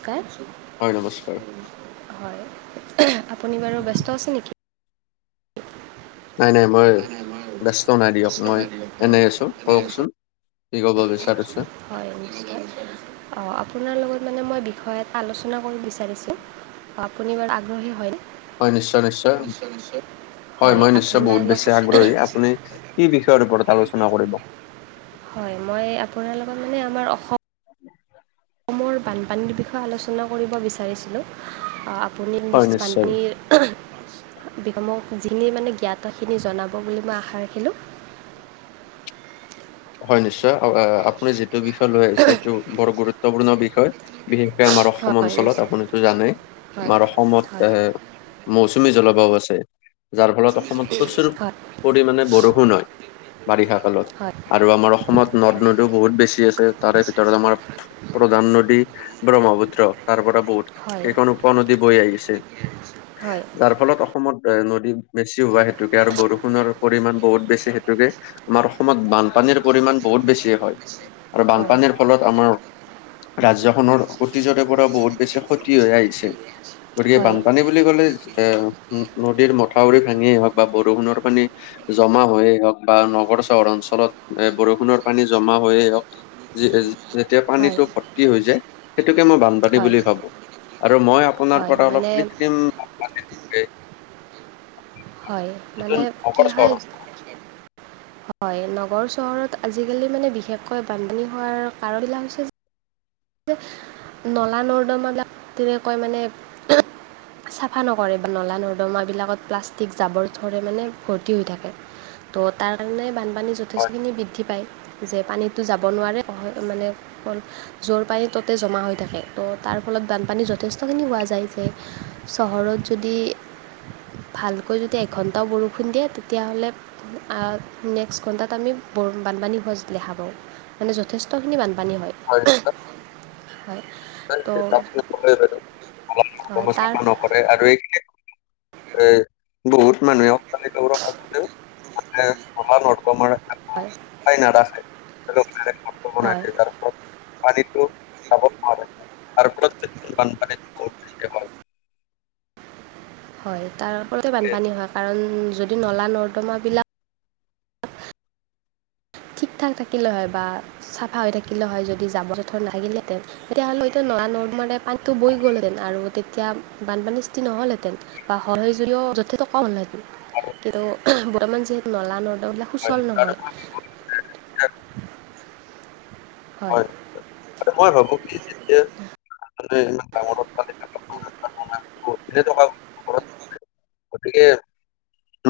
আকাশ হয় নমস্কাৰ। হয় আপুনি বাৰু ব্যস্ত আছে নেকি? নাই, নাই মই ব্যস্ত নাই দিয়ক মই এনেই আছোঁ কওকচোন। কি ক'ব বিচাৰিছে? হয় নিশ্চয় অ আপোনাৰ লগত মানে মই বিষয়ে এটা আলোচনা কৰিব বিচাৰিছো। আপুনি বাৰু আগ্ৰহী হয়নে? হয় নিশ্চয়, নিশ্চয় হয় মই নিশ্চয় আপোনাৰ বহুত বেছি লগত আগ্ৰহী আপুনি। কি বিষয়ৰ ওপৰত আলোচনা কৰিব? হয় মই আপোনাৰ লগত মানে আমাৰ অসম [inaudible] অসমৰ বানপানীৰ বিষয়ে আলোচনা কৰিব বিচাৰিছিলোঁ আপুনি। হয় নিশ্চয় [unintelligible] [unintelligible] যিখিনি মানে জ্ঞাত সেইখিনি জনাব বুলি মই আশা ৰাখিলোঁ হয় নিশ্চয় আপুনি যিটো বিষয় লৈ আহিছে এইটো বৰ গুৰুত্বপূৰ্ণ বিষয়। বিশেষকে আমাৰ অসম হয় অঞ্চলত নিশ্চয় আপুনিতো জানেই হয় আমাৰ অসমত হয় এ মৌচুমী জলবায়ু আছে যাৰ ফলত অসমত প্ৰচুৰ হয় পৰিমাণে বৰষুণ হয় বাৰিষা কালত। হয় আৰু আমাৰ অসমত নদ নদীও বহুত বেছি আছে তাৰে ভিতৰত আমাৰ। প্ৰধান নদী ব্ৰহ্মপুত্ৰ তাৰ পৰা বহুত হয় কেইখন উপ উপনদী বৈ আহিছে হয় যাৰ ফলত অসমত এ নদী বেছি হোৱা হেতুকে আৰু বৰষুণৰ পৰিমণ বহুত বেছি হেতুকে। আমাৰ অসমত বানপানীৰ পৰিমান বহুত বেছি হয় আৰু হয় বানপানীৰ ফলত আমাৰ। ৰাজ্যখনৰ অতীজৰে পৰা বহুত বেছি ক্ষতি হৈ আহিছে। গতিকে হয় বানপানী বুলি ক'লে এ নদীৰ মথাউৰি ভাঙিয়েই হওক বা বৰষুণৰ পানী। জমা হৈয়ে হওক বা নগৰ চহৰ অঞ্চল ফলত এ বৰষুণৰ পানী জমা হৈয়ে হওক যে-যেতিয়া হয় পানীটো ফৰ্তি হৈ যায়। সেইটোকে মই বানপানী হয় বুলি ভাৱোঁ আৰু মই আপোনাৰ হয় পৰা অলপ মানে কৃত্ৰিম। [unintelligible] হয় যিটো মানে কি নগৰ চহৰ হয়। হয় নগৰ চহৰত আজিকালি মানে বিশেষকৈ বানপানী হোৱাৰ কাৰন বিলাক হৈছে যে। [inaudible] নলা-নৰ্দমা বিলাক তেনেকৈ মানে। চাফা নকৰে নলা নৰ্দমাবিলাকত প্লাষ্টিক জাবৰ জোঁথৰে মানে ভৰ্তি হৈ থাকে। ত' তাৰ কাৰণে বানপানী হয় যথেষ্টখিনি বৃদ্ধি পায়। যে পানীতো যাব নোৱাৰে মানে [unintelligible] যোৰ পানী ততে জ মা হৈ থাকে ত' তাৰ ফলত বানপানী যথেষ্টখিনি হোৱা যায় যে চহৰত যদি। ভালকৈ যদি এঘন্টাও বৰষুণ দিয়ে তেতিয়াহ'লে। আৰ নেক্সট ঘণ্টাত আমি বৰ বানপানী হোৱা দেখা পাওঁ। মানে যথেষ্টখিনি বানপানী হয়। হয়। [unintelligible] হয় তো হয় তাৰ [unintelligible] কৰে আৰু এইখিনিত এ বহুত মানুহে। [unintelligible] মানে নলা নৰ্দমাৰ। হয়ঁ! হয় নাদা খাই হয় পানীটো চাব নাৰে আৰু প্ৰতে বানপানী- হয় তাৰ ওপৰতে সেয়ে বানপানী হয় কাৰণ যদি নলা নৰ্দমাবিলাক- ঠিক ঠাক থাকিলেও হয় বা চাফা হৈ থাকিলেও হয় যদি জাবৰ জেথৰ নাথিলহেঁতেন। তেতিয়াহ'লে সটো নৰা নদমা মে পানীতটো বৈ গ'লহেতেন আৰু তেতিয়া বানপানী সি নহ'লহেঁতেন। বা সৰ সজুৰিও যথেষ্টকাম নাই কিন্তু বৰ্তমান যিহেতু নলা নৰ্দ বিলাক হয় সুচল আৰু নহয়। মই চেছ চে হয়ঁ হয়ঁ মই ভাবো কি যেতিয়া মানে ডাঙৰ পোলিৱা হ'লে ধেই টকা ঘটিব পাৰে গতিকে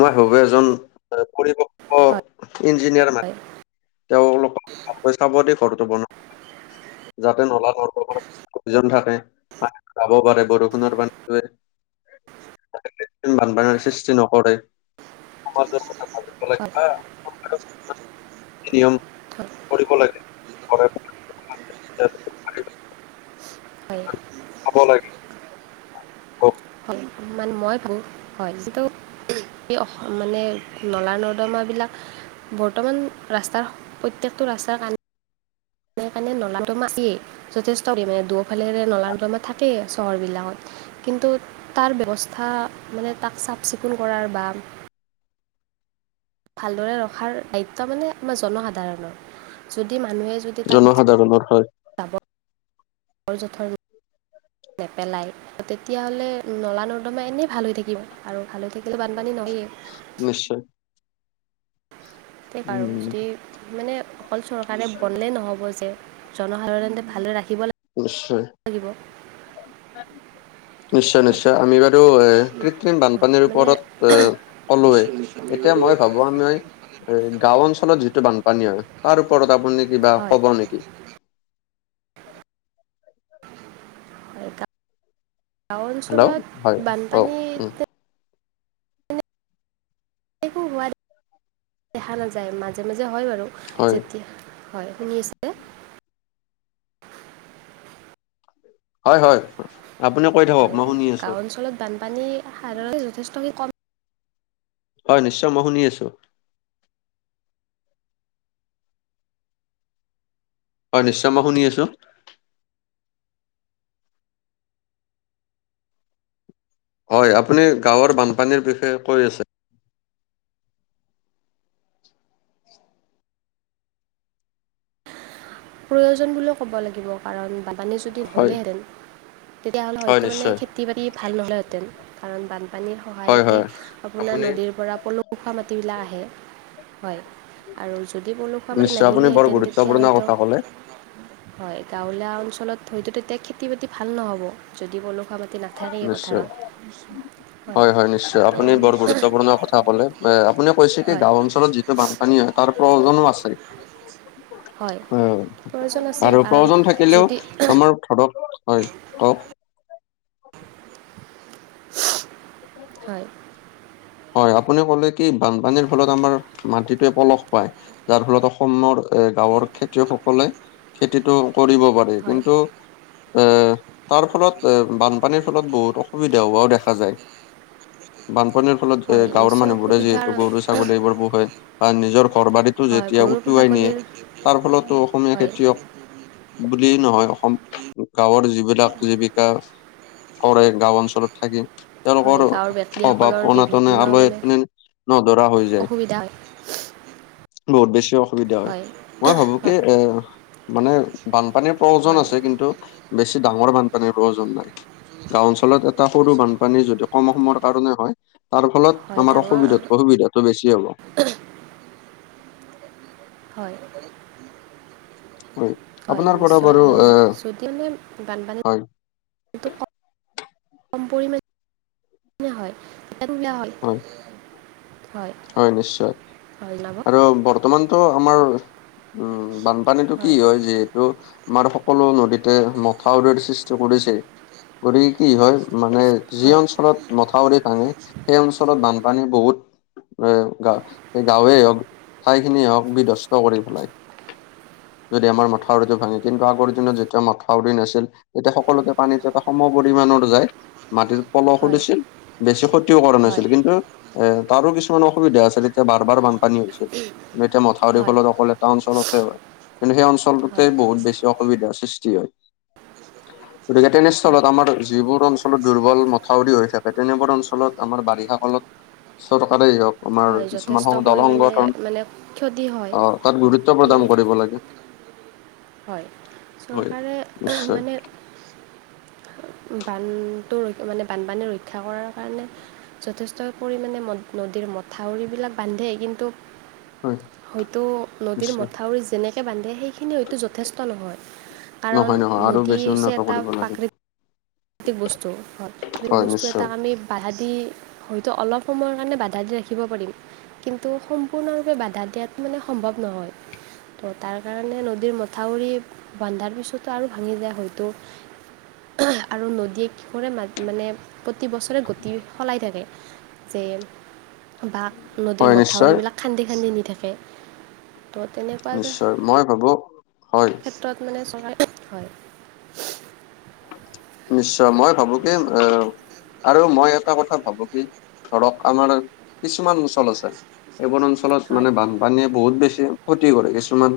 মই ভাবো এজন পৰিপক্ক হয় ইঞ্জিনিয়াৰ- হয় মাত তেওঁলোকৰ চাব দি ঘৰটো বনওঁ যাতে নলা নৰ্দমাৰ খতিজন থাকে। পানীটো যাৱ পাৰে বৰষুণৰ পানীটোৱে। প্ৰকৃতো বানপানীৰ সৃষ্টি নকৰে সমাজৰ কথা ভাবে। ক'লে হয় তাৰ নিয়ম হয় কৰিব লাগে ঘৰে ঘৰে হয়ঁ! হ'ব লাগিব অঁ! হয় মানে মই ক হয় যটো এই অসম মানে নলা নৰ্দমা বিলাক- বৰ্তমান ৰাস্তাৰ প্ৰত্যেকটো ৰাস্ত কাৰণে সেইকাৰণে নলা দমা বেছি যথেষ্ট পৰিমণে দুফালেৰে নলানদমা থাকেই চহৰ বিলাকত। কিন্তু তাৰ ব্যৱস্থা মানে তাক চাফ চিকুণ কৰাৰ বা ভালদৰে ৰখাৰ দায়িত্ব মানে আমাৰ জনসাধাৰণৰ যদি মানুহে য- জনসাধাৰণৰ হয়। বৰ জোথৰ নেপেলায়। তেতিয়াহলে নলা নৰ্দমা এনেই ভাল হৈ থাকিব আৰু ভাল হৈ থাকিলে বানপানী নহয়ে। নিশ্চয়। তে আৰু উম যদি- মানে অকল চৰকাৰে বলে নহ'ব যে জনসাধাৰণতে ভালদৰে ৰাখিব লাগে। নিশ্চয়। লাগিব। [unintelligible] নিশ্চয় হয় নিশ্চয় আমি বাৰু এ কৃত্ৰিম বানপানীৰ হয় মানে ওপৰত এ কলোৱেই। এতিয়া মই ভাবো আ নই এই গাও অঞ্চলত যিটো বানপানী হয় তাৰ ওপৰত আপুনি কিবা হয় কব নেকি? গা গাঁও হেল্ল' অঞ্চলত হয় কওক উম বানপানীতে- একো হোৱা দেখা নাযায় মাজে মাজে হয় বাৰু হয় যেতিয়া হয়ঁ শুনি আছো। হয়ঁ হয়ঁ আপুনি কৈ থাকক মই শুনি আছোঁ। বানপানীৰ সাৰ যথেষ্টখিনি কম হয়ঁ নিশ্চয় মই শুনি আছোঁ। হয় নিশ্চয় মই শুনি আছোঁ। হয়, আপুনি গাঁৱৰ বানপানীৰ বিষয়ে কৈ আছে। প্ৰয়োজন বুলিও ক'ব লাগিব। কাৰণ বানপানী যদি হয় হ'লেহেঁতেন, তেতিয়াহ'লে হয় হয়তো মানে নিশ্চয় খেতি বাতি ভাল নহলেহেঁতেন। কাৰণ বানপানীৰ হয় সহায়তে হয় আপোনাৰ আপুনি নদীৰ পৰা বোকা মাতি বিলাক আহে। হয়। আৰু যদি পলসুৱা মাটি নিশ্চয় আপুনি বৰ নাহিলেহেঁতেন তেতিয়া গুৰুত্বপূৰ্ণ হয়তো কথা ক'লে হয়। গাঁৱলীয়া অঞ্চলত হয়তো তেতিয়া খেতি বাতি ভাল নহব, যদি পলুহুৱা মাটি নাহে পথাৰে নিশ্চয় পথাৰত। হয়, ত ব, আপুনি কৈছে কি গাওঁ অঞ্চলত যিটো বানপানী হয়, তাৰ প্ৰয়োজনো আছে। [inaudible] হয়। প্ৰয়োজন আছে আৰু কাৰণ প্ৰয়োজন থাকিলেও যদি আমাৰ ধৰক হয়, ক'ক? [inaudible] হয়। হয় আপুনি ক'লে কি, বানপানীৰ ফলত আমাৰ মাটিটোৱে পলস পায়। যাৰ ফলত অসমৰ এ গাঁৱৰ খেতিয়কসকলে খেতিটো কৰিব পাৰে। হয় কিন্তু, এ, তাৰ ফলত এ, বানপানীৰ ফলত বহুত অসুবিধা হোৱাও দেখা যায়। বানপানীৰ ফলত এ হয় গাঁৱৰ নিশ্চয় মানুহবোৰে অসুবিধাৰ যিহেতু গৰু ছাগলী এইবোৰ পোহে, বা নিজৰ ঘৰ বাৰী টো হয় যেতিয়া গৰু উটুৱাই নিয়ে, ছাগলীৰ তাৰ ফলতো অসমীয়া হয় খেতিয়ক বুলি নহয়, অসম গাঁৱৰ যিবিলাক জীৱিকা কৰে গাঁও অঞ্চলত থাকি। হয় তেওঁলোকৰ গাঁৱৰ অভাৱ ব্যক্তিসকলৰ অনাটনে বিভিন্ন আলৈ মানে আঠনে নধৰা হৈ যায়। অসুবিধা হয় বহুত বেছি অসুবিধা হয়। মই ভাবো কি এ, মানে বানপানীৰ প্ৰয়োজন হয় আছে কিন্তু বেছি ডাঙৰ বানপানীৰ প্ৰয়োজন নাই। গাঁও অঞ্চলত এটা সৰু বান পানী যদি কম সময়ৰ কাৰণে হয়, তাৰ ফলত হয় আমাৰ ডাঙৰ অসুবিধাত কৈ সুবিধাটো বেছি হ'ব। হয়। হয়, আপোনাৰ পৰা নিশ্চয় বাৰু আৰু এ যদি আমি বানপানী হয়, কম পৰিমাণে হয় [unintelligible] হ'ল হয়, [inaudible] হয় নিশ্চয়। হয় জনাব আৰু বৰ্তমানটো আমাৰ উম বানপানীটো কি হয় যিহেতু, আমাৰ সকলো নদীতে মথাউৰী স্সৃ কৰিছে। গতিকে কি হয় মানে যি হয় অঞ্চলত মথাউৰি ভাঙে, সেই অঞ্চ চলত বানপানী বহুত এ, গা গাঁৱে হওক, ঠাইখিনিয়ে হওক, বিধস্ত কৰি পেলাই। যদি আমাৰ মথাউৰিটো ভাঙে, কিন্তু আগৰ দিনত যেতিয়া মথাউৰি নাছিল, তেতিয়া সকলোতে পানীত এটা সমপৰিমণৰ যায়। মাটিৰ পলসো হয় দিছিল, বেছি ক্ষতিওকৰা হয় নাছিল। কিন্তু এ তাৰো কিছুমান অসুবিধা আছিল, তেতিয়া বাৰ- বাৰ বানপানী হৈছিল। এতিয়া মথাউৰিৰ হয় ফলত অকলে এটা অঞ্চলতে হয়। কিন্তু সেই অঞ্চলটোতে হয় বহুত বেছি অসুবিধাৰ সৃষ্টি হয়। গতিকে হয় তেনেস্থলত আমাৰ যিবোৰ অঞ্চলত দুৰ্বল মথাউৰি হৈ থাকে, তেনেবোৰ অঞ্চলত আমাৰ বাৰিষা কালত ছশ টকাতে যাওঁক [unintelligible] আমাৰ হয় কিছুমান যথেষ্ট সং দল পৰিমাণে সংগঠন, মানে ক্ষতি হয় আহ তাত হয় গুৰুত্ব সেই প্ৰদান কৰিব লাগে হয়, হয় চৰকাৰে নিশ্চয় মানে বানটো ৰ মানে বানপানী ৰক্ষা কৰাৰ কাৰণে যথেষ্ট পৰিমাণে নদীৰ মথাউৰিবিলাক বান্ধে কিন্তু হয় হয়তো নদীৰ নিশ্চয় মথাউৰি যেনেকে বান্ধে সেই সিখিনি হয়তো যথেষ্ট নহয়, কাৰণ নহয় নহয় আৰু নদী বেছি হৈছে উন্নত এটা কৰিব লাগিব প্ৰাকৃ- তিক বস্তু হয়, প্ৰাকৃতিক হয় বস্তু এটা নিশ্চয় আমি বাধা দি হয়তো অলপ সময়ৰ কাৰণে বাধা দি ৰাখিব পাৰিম কিন্তু সম্পূৰ্ণৰূপে বাধা দিয়াত মানে সম্ভৱ নহয়। ত', তাৰ কাৰণে নদীৰ মথাউৰি বন্ধাৰ পিছতো আৰু ভাঙি যায় হয়তো [unintelligible] আৰু নদীয়ে কি কৰে মানে প্ৰতিবছৰে গতি সলাই থাকে। যেন বাঘ নদীৰ হয় নিশ্চয় মথাউৰিবিলাক খান্দি খান্দি নি থাকে। ত তেনে, নিশ্চয়, মই ভাবোঁ, হয়। তাত মানে [unintelligible] হয় নিশ্চয় মই ভাবো কি, আহ আৰু মই এটা কথা ভাবো কি ধৰক আমাৰ কিছুমান অঞ্চল আছে এইবোৰ অঞ্চলত হয় মানে বান- পানীয়ে বহুত বেছি ক্ষতি কৰে, কিছুমান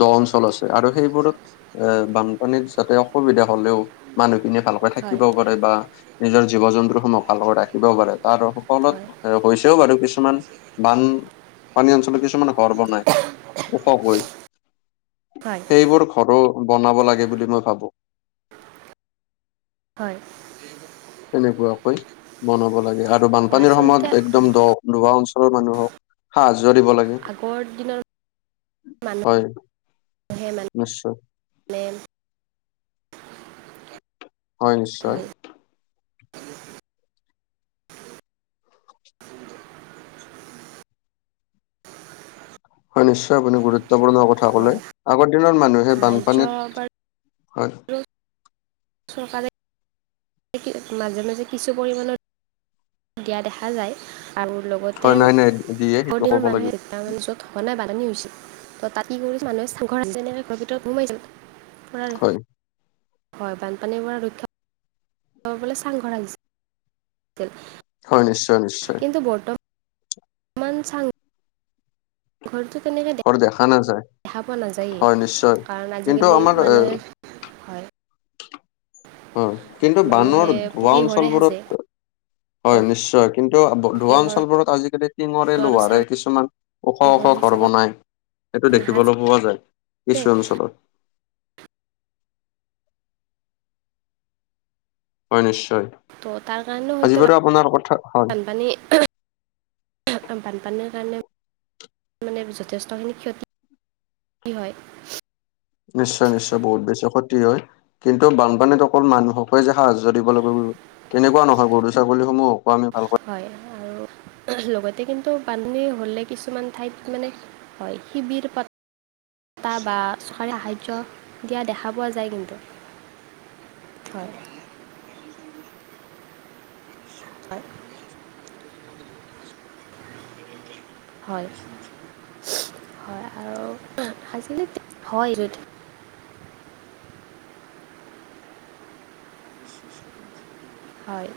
দ অঞ্চল আছে আৰু সেইবোৰত এ বানপানীত যাতে অসুবিধা হলেও মানুহখিনিয়ে ভালকৈ হয় থাকিবও পাৰে বা - নিজৰ জীৱ জন্তুসমূহ ভালক ৰাখিবও পাৰে তাৰ সফত হয় এ হৈছেও বাৰু কিছুমান। বান পানী অঞ্চলত কিছুমান ঘৰ বনাই ওখকৈ হয়। সেইবোৰ ঘৰ‌ও বনাব লাগে বুলি মই ভাবো। হয়। তেনেকুৱাকৈ বনাব লাগে, আৰু হয় বানপানীৰ আচলতে সময়ত একদম দ- দুবা অঞ্চলৰ মানুহক সাহায্য দিব লাগে, আগৰ দিনৰ হয়। মানুহে মানে নিশ্চয়। [unintelligible] হয় নিশ্চয়। হয় নিশ্চয় আপুনি গুৰুত্বপূৰ্ণ কথা কলে, হয় আগৰ দিনৰ মানুহে সাহাৰ্য বানপানীত হয়। [unintelligible] চৰকাৰে মাজে মাজে কিছু পৰিমাণৰ [unintelligible] দিয়া দেখা যায়। আৰু লগতে হয় নাই নাই দিয়ে আগৰ সেইটো দিনৰ ক'ব লাগিব মানুহে [unintelligible] [unintelligible] হয় হয় বানপানী পৰা ৰক্ষা পাবলে চাংঘৰ সাজিছিল। হয় নিশ্চয় নিশ্চয়। কিন্তু বৰ্ত- মান চাং- ঘৰতো কেনেকে দে- ঘৰ দেখা নাযায়। দেখা পোৱা হয় নাযায়েই। নিশ্চয় কাৰণ কিন্তু আজিকালি আমাৰ এ মানুহে, হয়। হয়। কিন্তু মানুহে বানৰ দুৱা পকী ঘৰে সাজে অঞ্চলবোৰত তো হয় নিশ্চয়। কিন্তু পকী ধুৱা ঘৰটো অঞ্চলবোৰত আজিকালি টিঙৰে আৰু লোহাৰে কিছুমান ওখ চাংঘৰ ওখ ঘৰ হিচাপত বনাই, সেইটো দেখিবলৈ নাসাজে পোৱা যায় কিছু অঞ্চলত। হয় নিশ্চয়। ত' তাৰ কাৰণেও আজি হয়তো বাৰু আপোনাৰ কথা হয় বানপানী [unintelligible] [unintelligible] বানপানীৰ কাৰণ মানে যথেষ্টখিনি ক্ষতি হয়। নিশ্চয় -নিশ্চয় বহুত বেছি ক্ষতি হয়। কিন্তু বানপানীত অকল মানুহক যে সাহায্য দিব লাগিব তেনেকুৱা নহয়। গৰু-ছাগলীসমূহক আমি ভালা হয় আৰু লগতে কিন্তু পানী হ'লে কিছুমান ঠাইত মানে হয় শিবিৰ পাত এটা বা চৰকাৰী সাহাৰ্য্য দিয়া দেখা পোৱা যায় কিন্তু। হয়। হয়। হয় হয় আৰু আজিলৈ হয় এইটো হয়।